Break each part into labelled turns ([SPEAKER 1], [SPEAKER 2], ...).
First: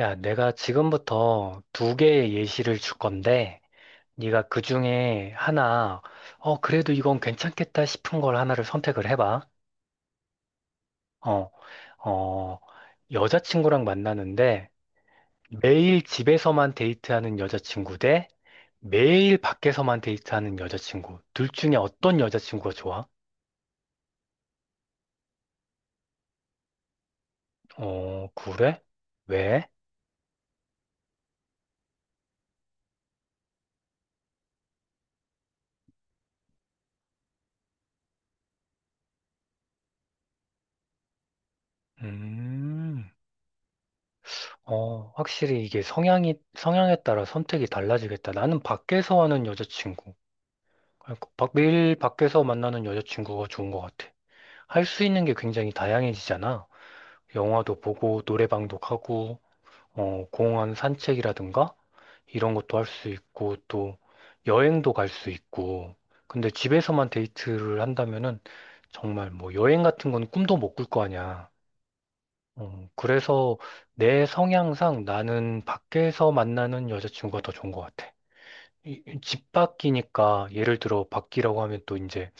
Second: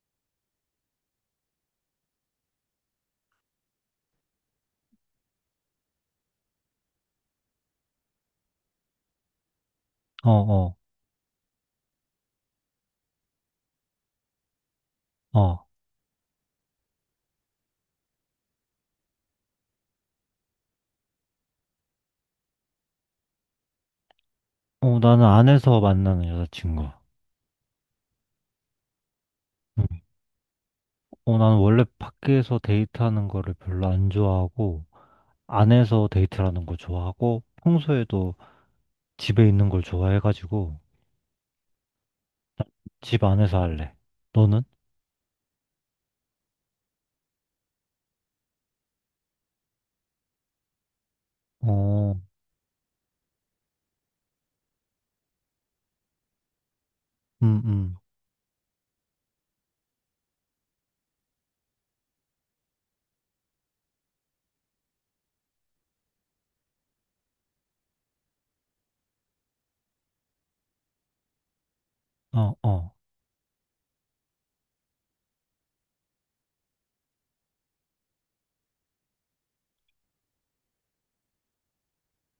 [SPEAKER 1] 야, 내가 지금부터 두 개의 예시를 줄 건데, 네가 그 중에 하나, 그래도 이건 괜찮겠다 싶은 걸 하나를 선택을 해봐.
[SPEAKER 2] 어, 어,
[SPEAKER 1] 어, 어, 여자친구랑 만나는데,
[SPEAKER 2] 어.
[SPEAKER 1] 매일 집에서만 데이트하는 여자친구 대 매일 밖에서만 데이트하는 여자친구. 둘 중에 어떤 여자친구가 좋아?
[SPEAKER 2] 나는 안에서 만나는 여자친구.
[SPEAKER 1] 어, 그래? 왜?
[SPEAKER 2] 응. 나는 원래 밖에서 데이트하는 거를 별로 안 좋아하고, 안에서 데이트하는 거 좋아하고, 평소에도 집에 있는 걸 좋아해가지고,
[SPEAKER 1] 음.
[SPEAKER 2] 집 안에서 할래. 너는?
[SPEAKER 1] 확실히 이게 성향에 따라 선택이 달라지겠다. 나는 밖에서 하는 여자친구, 그러니까 매일
[SPEAKER 2] 어,
[SPEAKER 1] 밖에서 만나는 여자친구가 좋은 것 같아. 할 수 있는 게 굉장히 다양해지잖아.
[SPEAKER 2] 음,
[SPEAKER 1] 영화도
[SPEAKER 2] 음,
[SPEAKER 1] 보고, 노래방도 가고, 공원 산책이라든가, 이런 것도 할 수 있고, 또 여행도 갈 수 있고. 근데 집에서만 데이트를 한다면은 정말 뭐 여행 같은 건 꿈도 못 꿀 거 아니야.
[SPEAKER 2] 어,
[SPEAKER 1] 어,
[SPEAKER 2] 어,
[SPEAKER 1] 그래서 내 성향상 나는 밖에서 만나는 여자친구가 더 좋은 것 같아. 이집 밖이니까 예를 들어 밖이라고 하면 또 이제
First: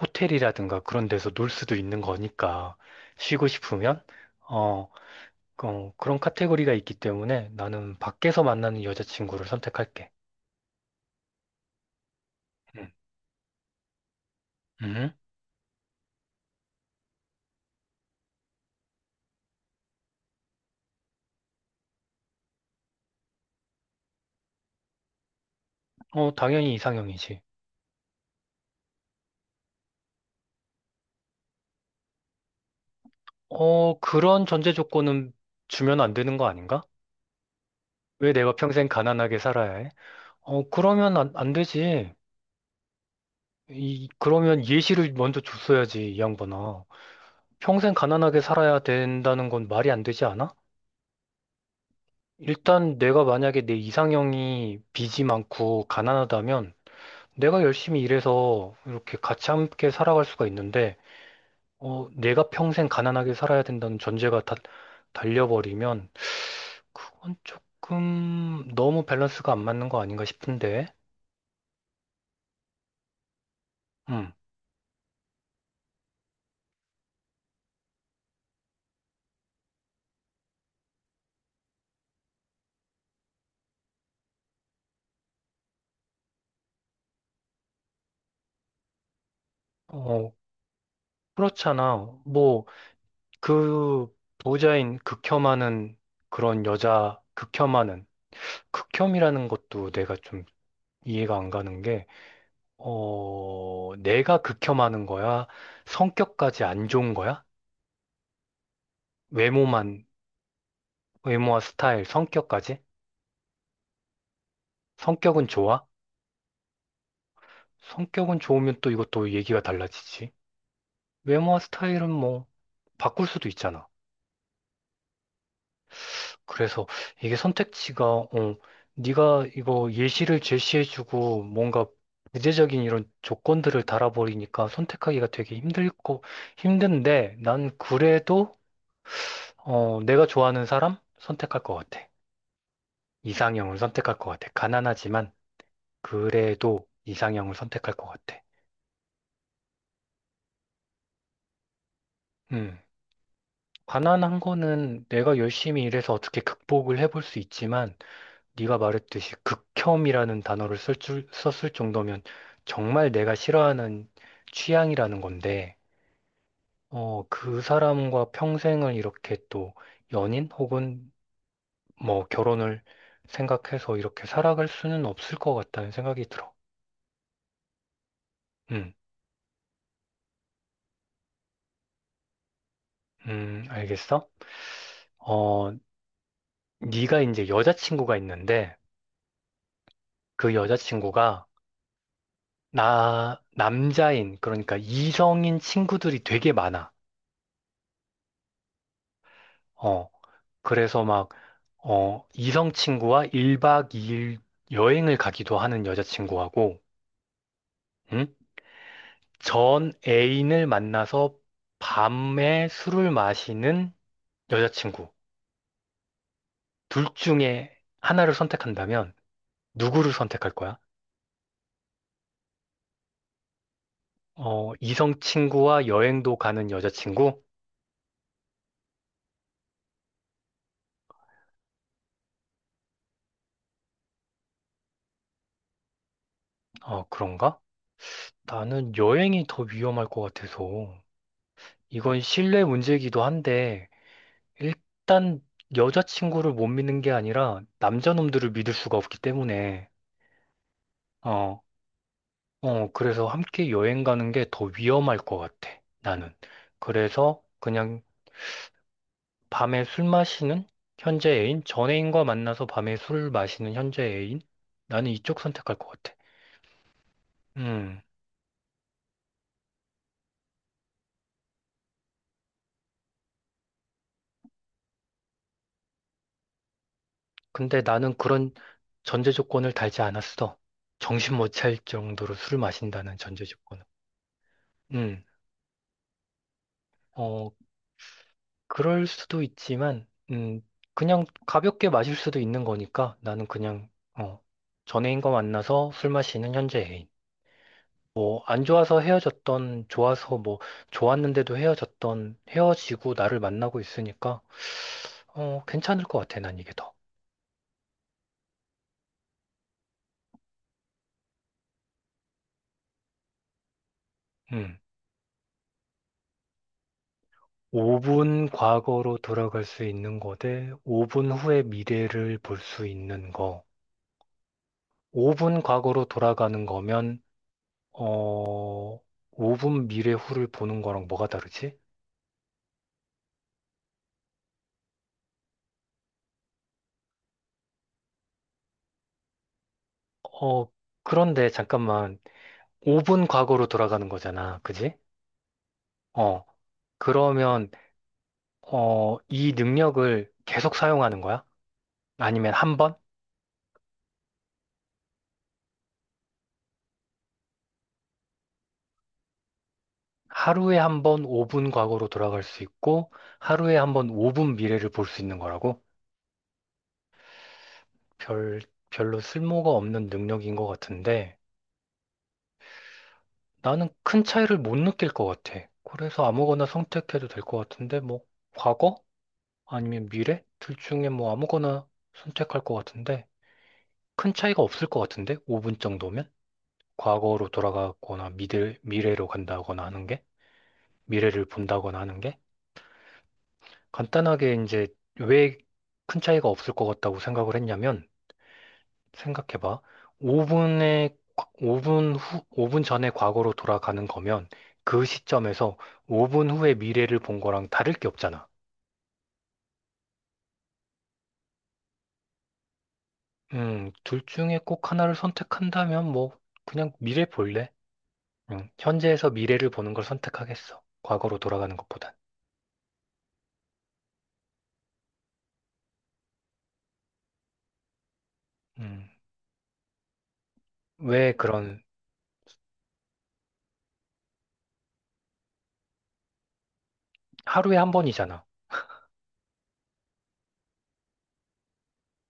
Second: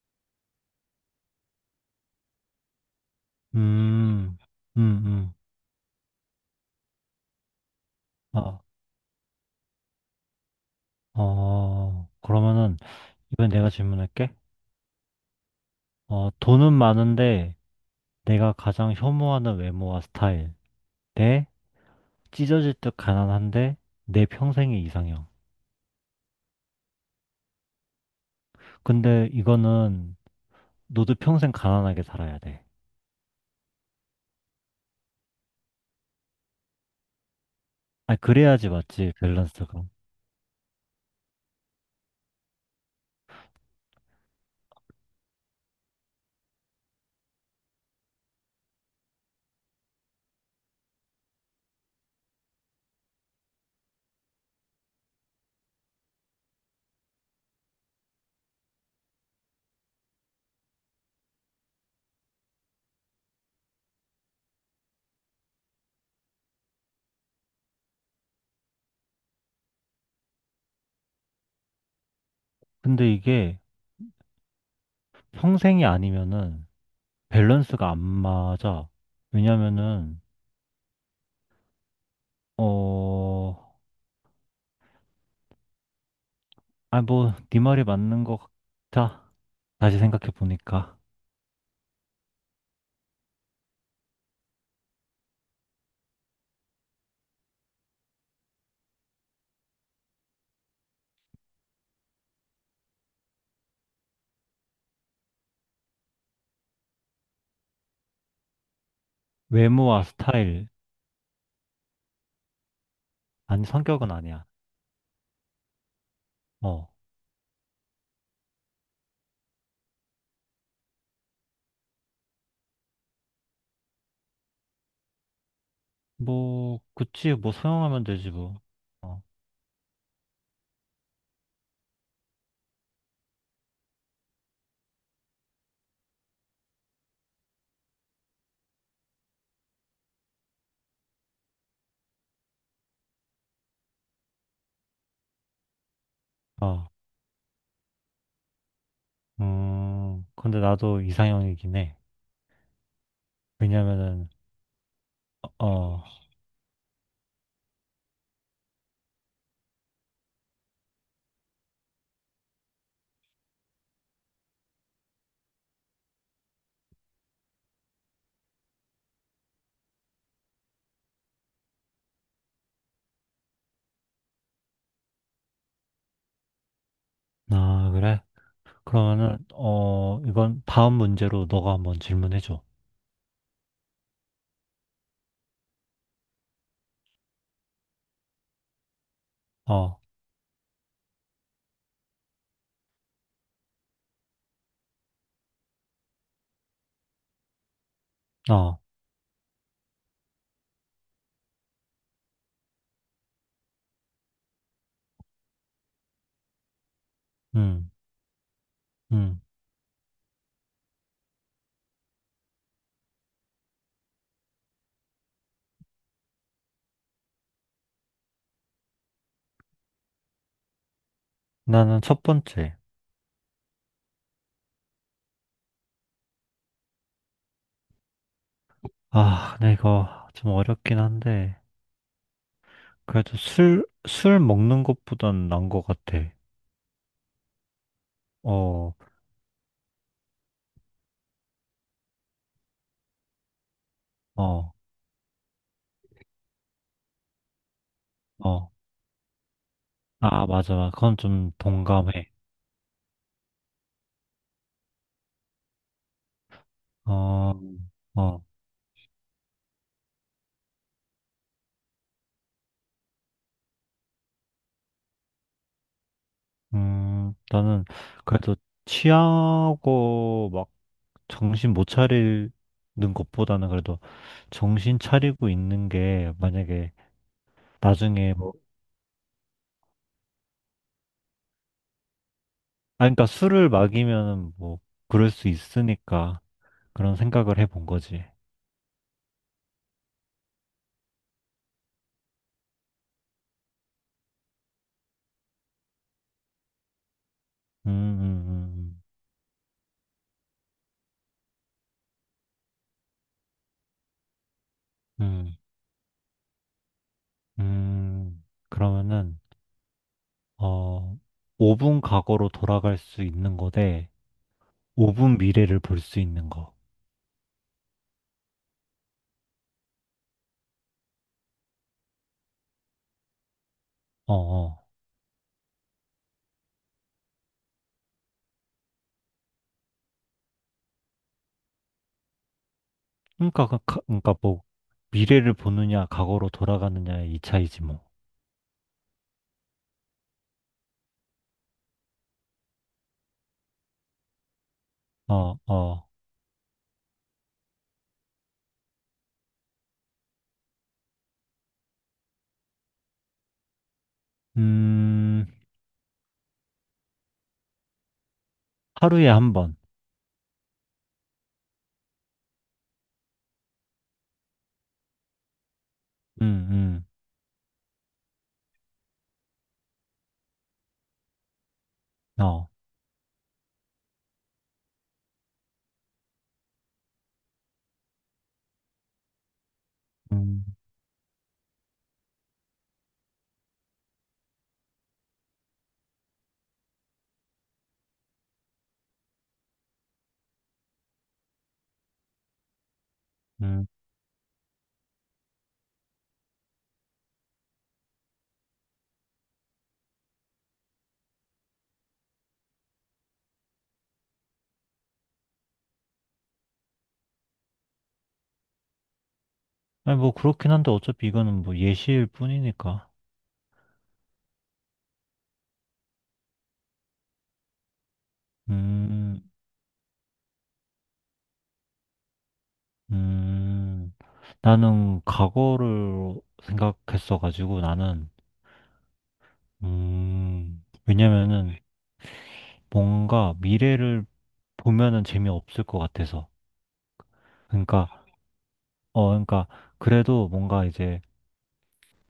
[SPEAKER 1] 호텔이라든가 그런 데서 놀 수도 있는 거니까 쉬고 싶으면
[SPEAKER 2] 음,
[SPEAKER 1] 어,
[SPEAKER 2] 음,
[SPEAKER 1] 그런 카테고리가 있기 때문에 나는 밖에서
[SPEAKER 2] 어,
[SPEAKER 1] 만나는 여자친구를 선택할게.
[SPEAKER 2] 어. 그러면은,
[SPEAKER 1] 음.
[SPEAKER 2] 이번엔 내가 질문할게.
[SPEAKER 1] 음?
[SPEAKER 2] 돈은 많은데, 내가 가장 혐오하는 외모와 스타일. 네? 찢어질 듯 가난한데 내 평생의 이상형.
[SPEAKER 1] 어, 당연히 이상형이지.
[SPEAKER 2] 근데 이거는 너도 평생 가난하게 살아야 돼.
[SPEAKER 1] 어, 그런 전제 조건은 주면 안 되는 거 아닌가?
[SPEAKER 2] 아,
[SPEAKER 1] 왜 내가
[SPEAKER 2] 그래야지
[SPEAKER 1] 평생
[SPEAKER 2] 맞지,
[SPEAKER 1] 가난하게 살아야
[SPEAKER 2] 밸런스가.
[SPEAKER 1] 해? 어, 그러면 안 되지. 이, 그러면 예시를 먼저 줬어야지, 이 양반아. 평생 가난하게 살아야 된다는 건 말이 안 되지 않아? 일단 내가 만약에 내 이상형이 빚이 많고 가난하다면 내가 열심히 일해서 이렇게 같이 함께 살아갈 수가 있는데, 어, 내가 평생 가난하게 살아야 된다는 전제가 다 달려버리면 그건 조금 너무 밸런스가 안 맞는 거 아닌가 싶은데.
[SPEAKER 2] 근데 이게
[SPEAKER 1] 음.
[SPEAKER 2] 평생이 아니면은 밸런스가 안 맞아. 왜냐면은, 어, 아, 뭐, 네 말이 맞는 것 같아. 다시 생각해
[SPEAKER 1] 어,
[SPEAKER 2] 보니까.
[SPEAKER 1] 그렇잖아. 뭐 그 보호자인 극혐하는 그런 여자 극혐하는 극혐이라는 것도 내가 좀 이해가 안 가는 게, 어, 내가 극혐하는 거야? 성격까지 안 좋은 거야?
[SPEAKER 2] 외모와
[SPEAKER 1] 외모만,
[SPEAKER 2] 스타일,
[SPEAKER 1] 외모와 스타일, 성격까지?
[SPEAKER 2] 아니, 성격은 아니야.
[SPEAKER 1] 성격은 좋아?
[SPEAKER 2] 어,
[SPEAKER 1] 성격은 좋으면 또 이것도 얘기가 달라지지. 외모와 스타일은 뭐, 바꿀 수도 있잖아.
[SPEAKER 2] 뭐,
[SPEAKER 1] 그래서
[SPEAKER 2] 그치,
[SPEAKER 1] 이게
[SPEAKER 2] 뭐, 소용하면
[SPEAKER 1] 선택지가 어,
[SPEAKER 2] 되지, 뭐. 어,
[SPEAKER 1] 네가 이거 예시를 제시해주고 뭔가 구체적인 이런 조건들을 달아버리니까 선택하기가 되게 힘들고 힘든데 난 그래도 어, 내가 좋아하는 사람 선택할 것 같아. 이상형을 선택할 것 같아. 가난하지만 그래도
[SPEAKER 2] 아,
[SPEAKER 1] 이상형을 선택할 것 같아.
[SPEAKER 2] 근데 나도 이상형이긴 해.
[SPEAKER 1] 음.
[SPEAKER 2] 왜냐면은
[SPEAKER 1] 가난한 거는 내가 열심히
[SPEAKER 2] 어,
[SPEAKER 1] 일해서 어떻게 극복을 해볼 수 있지만 네가 말했듯이 극혐이라는 단어를 썼을 정도면 정말 내가 싫어하는 취향이라는 건데, 어, 그 사람과 평생을 이렇게 또 연인 혹은 뭐 결혼을 생각해서 이렇게 살아갈 수는 없을 것 같다는 생각이 들어.
[SPEAKER 2] 아 그래?
[SPEAKER 1] 음,
[SPEAKER 2] 그러면은 어 이번 다음 문제로 너가 한번 질문해 줘.
[SPEAKER 1] 알겠어? 어, 네가 이제 여자친구가 있는데
[SPEAKER 2] 어,
[SPEAKER 1] 그 여자친구가 나 남자인 그러니까 이성인 친구들이 되게 많아.
[SPEAKER 2] 어,
[SPEAKER 1] 어, 그래서 막 어, 이성 친구와 1박 2일 여행을 가기도 하는 여자친구하고,
[SPEAKER 2] 음,
[SPEAKER 1] 응?
[SPEAKER 2] 음.
[SPEAKER 1] 전 애인을 만나서 밤에 술을 마시는 여자친구. 둘 중에 하나를 선택한다면 누구를 선택할 거야?
[SPEAKER 2] 나는 첫 번째.
[SPEAKER 1] 어, 이성 친구와 여행도 가는 여자친구?
[SPEAKER 2] 아, 근데 이거 좀 어렵긴 한데 그래도 술 먹는 것보단 난 것 같아.
[SPEAKER 1] 어, 그런가? 나는
[SPEAKER 2] 어,
[SPEAKER 1] 여행이 더 위험할 것 같아서. 이건 신뢰 문제이기도 한데,
[SPEAKER 2] 어,
[SPEAKER 1] 일단 여자친구를 못 믿는 게 아니라 남자놈들을
[SPEAKER 2] 어.
[SPEAKER 1] 믿을 수가 없기 때문에
[SPEAKER 2] 아, 맞아, 맞아. 그건 좀
[SPEAKER 1] 어,
[SPEAKER 2] 동감해.
[SPEAKER 1] 그래서 함께 여행 가는 게 더 위험할 것 같아, 나는. 그래서
[SPEAKER 2] 어,
[SPEAKER 1] 그냥
[SPEAKER 2] 어,
[SPEAKER 1] 밤에 술 마시는 현재 애인, 전 애인과 만나서 밤에 술 마시는 현재 애인? 나는 이쪽 선택할 것 같아.
[SPEAKER 2] 나는
[SPEAKER 1] 음,
[SPEAKER 2] 그래도 취하고 막 정신 못 차리는 것보다는 그래도 정신 차리고 있는 게 만약에
[SPEAKER 1] 근데 나는
[SPEAKER 2] 나중에
[SPEAKER 1] 그런
[SPEAKER 2] 뭐,
[SPEAKER 1] 전제 조건을 달지 않았어. 정신 못 차릴 정도로 술
[SPEAKER 2] 아,
[SPEAKER 1] 마신다는
[SPEAKER 2] 그러니까
[SPEAKER 1] 전제
[SPEAKER 2] 술을
[SPEAKER 1] 조건은.
[SPEAKER 2] 마기면 뭐,
[SPEAKER 1] 음,
[SPEAKER 2] 그럴 수 있으니까 그런
[SPEAKER 1] 어,
[SPEAKER 2] 생각을 해 본 거지.
[SPEAKER 1] 그럴 수도 있지만, 그냥 가볍게 마실 수도 있는 거니까 나는 그냥, 어, 전애인과 만나서 술 마시는 현재 애인.
[SPEAKER 2] 음,
[SPEAKER 1] 뭐, 안 좋아서
[SPEAKER 2] 음,
[SPEAKER 1] 헤어졌던, 좋아서 뭐, 좋았는데도 헤어졌던, 헤어지고 나를 만나고 있으니까,
[SPEAKER 2] 음, 음,
[SPEAKER 1] 어, 괜찮을 것 같아, 난 이게 더.
[SPEAKER 2] 음. 음. 그러면은, 어, 5분 과거로 돌아갈 수 있는 거대
[SPEAKER 1] 음.
[SPEAKER 2] 5분 미래를 볼 수 있는 거.
[SPEAKER 1] 5분 과거로 돌아갈 수 있는 거대 5분 후의 미래를 볼 수 있는 거.
[SPEAKER 2] 어, 어.
[SPEAKER 1] 5분 과거로 돌아가는 거면, 어, 5분 미래 후를 보는 거랑 뭐가 다르지?
[SPEAKER 2] 그러니까, 그러니까 뭐, 미래를 보느냐, 과거로 돌아가느냐의 이 차이지 뭐.
[SPEAKER 1] 어, 그런데 잠깐만. 5분 과거로 돌아가는 거잖아. 그지?
[SPEAKER 2] 어, 어.
[SPEAKER 1] 어, 그러면, 어, 이 능력을 계속 사용하는 거야? 아니면 한 번?
[SPEAKER 2] 음, 하루에 한 번.
[SPEAKER 1] 하루에 한 번 5분 과거로 돌아갈 수 있고, 하루에 한 번 5분 미래를 볼 수 있는 거라고?
[SPEAKER 2] 음,
[SPEAKER 1] 별, 별로 쓸모가 없는 능력인 것 같은데,
[SPEAKER 2] 어,
[SPEAKER 1] 나는 큰 차이를 못 느낄 것 같아. 그래서 아무거나 선택해도 될 것 같은데, 뭐, 과거? 아니면 미래?
[SPEAKER 2] 음,
[SPEAKER 1] 둘 중에 뭐 아무거나 선택할 것 같은데, 큰 차이가 없을 것 같은데? 5분 정도면? 과거로 돌아가거나 미래로 간다거나 하는 게? 미래를 본다거나 하는 게?
[SPEAKER 2] 음.
[SPEAKER 1] 간단하게 이제 왜 큰 차이가 없을 것 같다고 생각을 했냐면, 생각해봐. 5분에, 5분 후, 5분 전에 과거로 돌아가는 거면 그 시점에서 5분 후에 미래를 본 거랑 다를 게 없잖아.
[SPEAKER 2] 아니, 뭐, 그렇긴 한데, 어차피 이거는 뭐 예시일 뿐이니까.
[SPEAKER 1] 둘 중에 꼭 하나를 선택한다면 뭐, 그냥 미래 볼래? 현재에서
[SPEAKER 2] 음,
[SPEAKER 1] 미래를 보는 걸 선택하겠어. 과거로 돌아가는 것보다.
[SPEAKER 2] 음. 나는 과거를 생각했어가지고, 나는,
[SPEAKER 1] 음, 왜
[SPEAKER 2] 왜냐면은,
[SPEAKER 1] 그런
[SPEAKER 2] 뭔가 미래를 보면은 재미없을 것 같아서.
[SPEAKER 1] 하루에 한
[SPEAKER 2] 그러니까,
[SPEAKER 1] 번이잖아.
[SPEAKER 2] 어, 그러니까, 그래도 뭔가 이제,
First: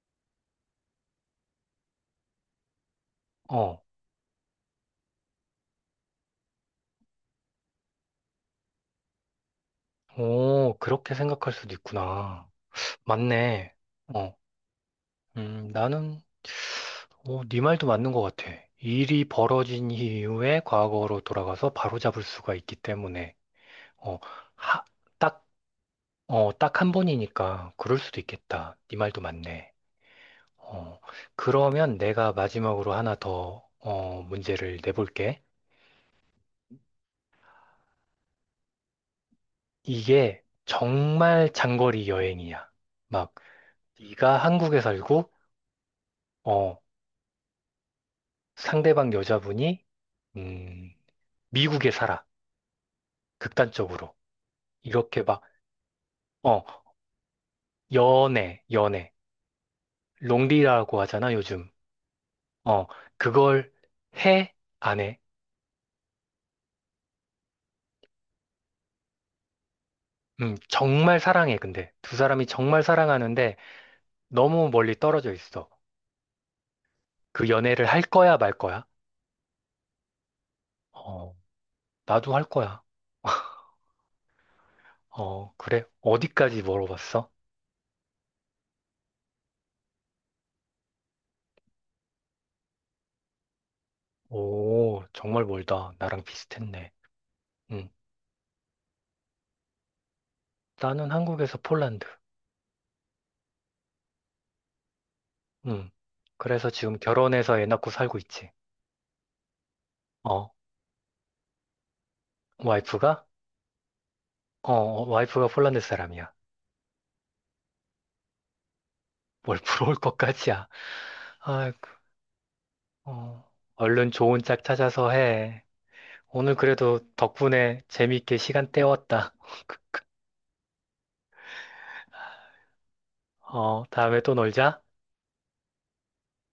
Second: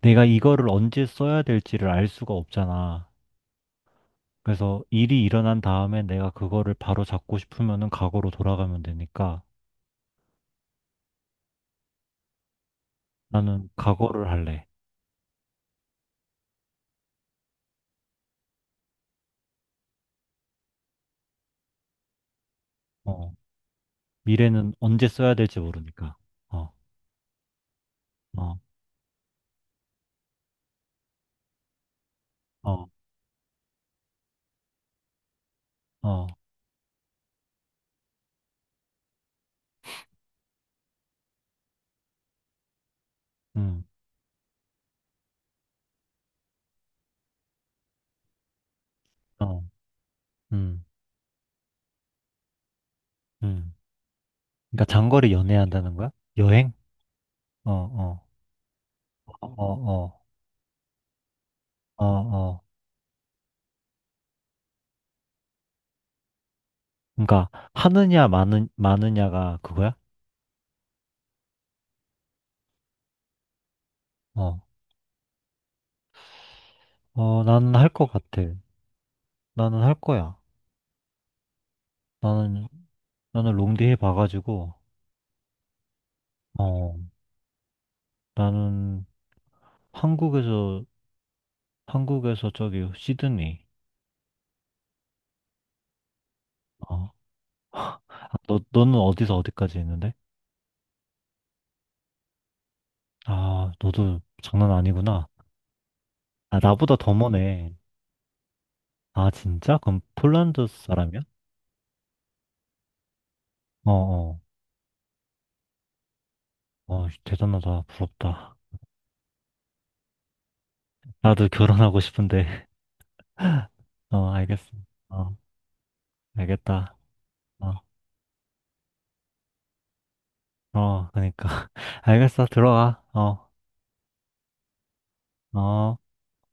[SPEAKER 2] 내가 이거를 언제 써야 될지를 알 수가 없잖아.
[SPEAKER 1] 어,
[SPEAKER 2] 그래서 일이 일어난 다음에 내가 그거를 바로 잡고 싶으면은 과거로 돌아가면 되니까
[SPEAKER 1] 오, 그렇게 생각할 수도 있구나.
[SPEAKER 2] 나는
[SPEAKER 1] 맞네.
[SPEAKER 2] 과거를
[SPEAKER 1] 어,
[SPEAKER 2] 할래.
[SPEAKER 1] 나는 어, 네 말도 맞는 것 같아. 일이 벌어진 이후에 과거로 돌아가서 바로잡을 수가 있기
[SPEAKER 2] 어,
[SPEAKER 1] 때문에 어,
[SPEAKER 2] 미래는
[SPEAKER 1] 하,
[SPEAKER 2] 언제 써야
[SPEAKER 1] 딱,
[SPEAKER 2] 될지 모르니까.
[SPEAKER 1] 어,
[SPEAKER 2] 어,
[SPEAKER 1] 딱 한 번이니까 그럴 수도
[SPEAKER 2] 어,
[SPEAKER 1] 있겠다. 네 말도 맞네. 어, 그러면 내가
[SPEAKER 2] 어,
[SPEAKER 1] 마지막으로 하나 더 어, 문제를 내볼게.
[SPEAKER 2] 어,
[SPEAKER 1] 이게 정말 장거리 여행이야. 막
[SPEAKER 2] 음,
[SPEAKER 1] 네가 한국에 살고, 어, 상대방
[SPEAKER 2] 어,
[SPEAKER 1] 여자분이,
[SPEAKER 2] 음,
[SPEAKER 1] 음, 미국에 살아.
[SPEAKER 2] 음.
[SPEAKER 1] 극단적으로.
[SPEAKER 2] 그러니까
[SPEAKER 1] 이렇게
[SPEAKER 2] 장거리
[SPEAKER 1] 막,
[SPEAKER 2] 연애한다는 거야?
[SPEAKER 1] 어,
[SPEAKER 2] 여행? 어, 어,
[SPEAKER 1] 연애.
[SPEAKER 2] 어,
[SPEAKER 1] 롱디라고 하잖아, 요즘.
[SPEAKER 2] 어, 어, 어.
[SPEAKER 1] 어, 그걸 해? 안 해?
[SPEAKER 2] 그러니까 마느냐가 그거야?
[SPEAKER 1] 정말 사랑해, 근데. 두 사람이 정말 사랑하는데
[SPEAKER 2] 어,
[SPEAKER 1] 너무 멀리 떨어져 있어.
[SPEAKER 2] 어,
[SPEAKER 1] 그
[SPEAKER 2] 나는
[SPEAKER 1] 연애를
[SPEAKER 2] 할
[SPEAKER 1] 할
[SPEAKER 2] 것
[SPEAKER 1] 거야,
[SPEAKER 2] 같아.
[SPEAKER 1] 말 거야?
[SPEAKER 2] 나는 할 거야.
[SPEAKER 1] 어, 나도 할
[SPEAKER 2] 나는
[SPEAKER 1] 거야.
[SPEAKER 2] 나는 롱디 해봐가지고,
[SPEAKER 1] 어, 그래? 어디까지
[SPEAKER 2] 어,
[SPEAKER 1] 물어봤어?
[SPEAKER 2] 나는 한국에서, 한국에서 저기 시드니.
[SPEAKER 1] 오, 정말 멀다. 나랑 비슷했네.
[SPEAKER 2] 어.
[SPEAKER 1] 음.
[SPEAKER 2] 너는 어디서 어디까지 했는데?
[SPEAKER 1] 나는 한국에서 폴란드.
[SPEAKER 2] 아, 너도 장난 아니구나.
[SPEAKER 1] 음.
[SPEAKER 2] 아,
[SPEAKER 1] 그래서
[SPEAKER 2] 나보다
[SPEAKER 1] 지금
[SPEAKER 2] 더
[SPEAKER 1] 결혼해서 애
[SPEAKER 2] 머네.
[SPEAKER 1] 낳고 살고 있지.
[SPEAKER 2] 아, 진짜? 그럼
[SPEAKER 1] 어,
[SPEAKER 2] 폴란드 사람이야?
[SPEAKER 1] 와이프가?
[SPEAKER 2] 어, 어.
[SPEAKER 1] 어, 어, 와이프가 폴란드 사람이야.
[SPEAKER 2] 어, 대단하다. 부럽다.
[SPEAKER 1] 뭘 부러울 것까지야.
[SPEAKER 2] 나도
[SPEAKER 1] 아이고,
[SPEAKER 2] 결혼하고 싶은데.
[SPEAKER 1] 어. 얼른
[SPEAKER 2] 어,
[SPEAKER 1] 좋은 짝
[SPEAKER 2] 알겠어.
[SPEAKER 1] 찾아서
[SPEAKER 2] 어,
[SPEAKER 1] 해. 오늘
[SPEAKER 2] 알겠다.
[SPEAKER 1] 그래도
[SPEAKER 2] 어,
[SPEAKER 1] 덕분에 재밌게 시간 때웠다.
[SPEAKER 2] 어, 그러니까. 알겠어. 들어가. 어,
[SPEAKER 1] 어, 다음에 또 놀자.
[SPEAKER 2] 어.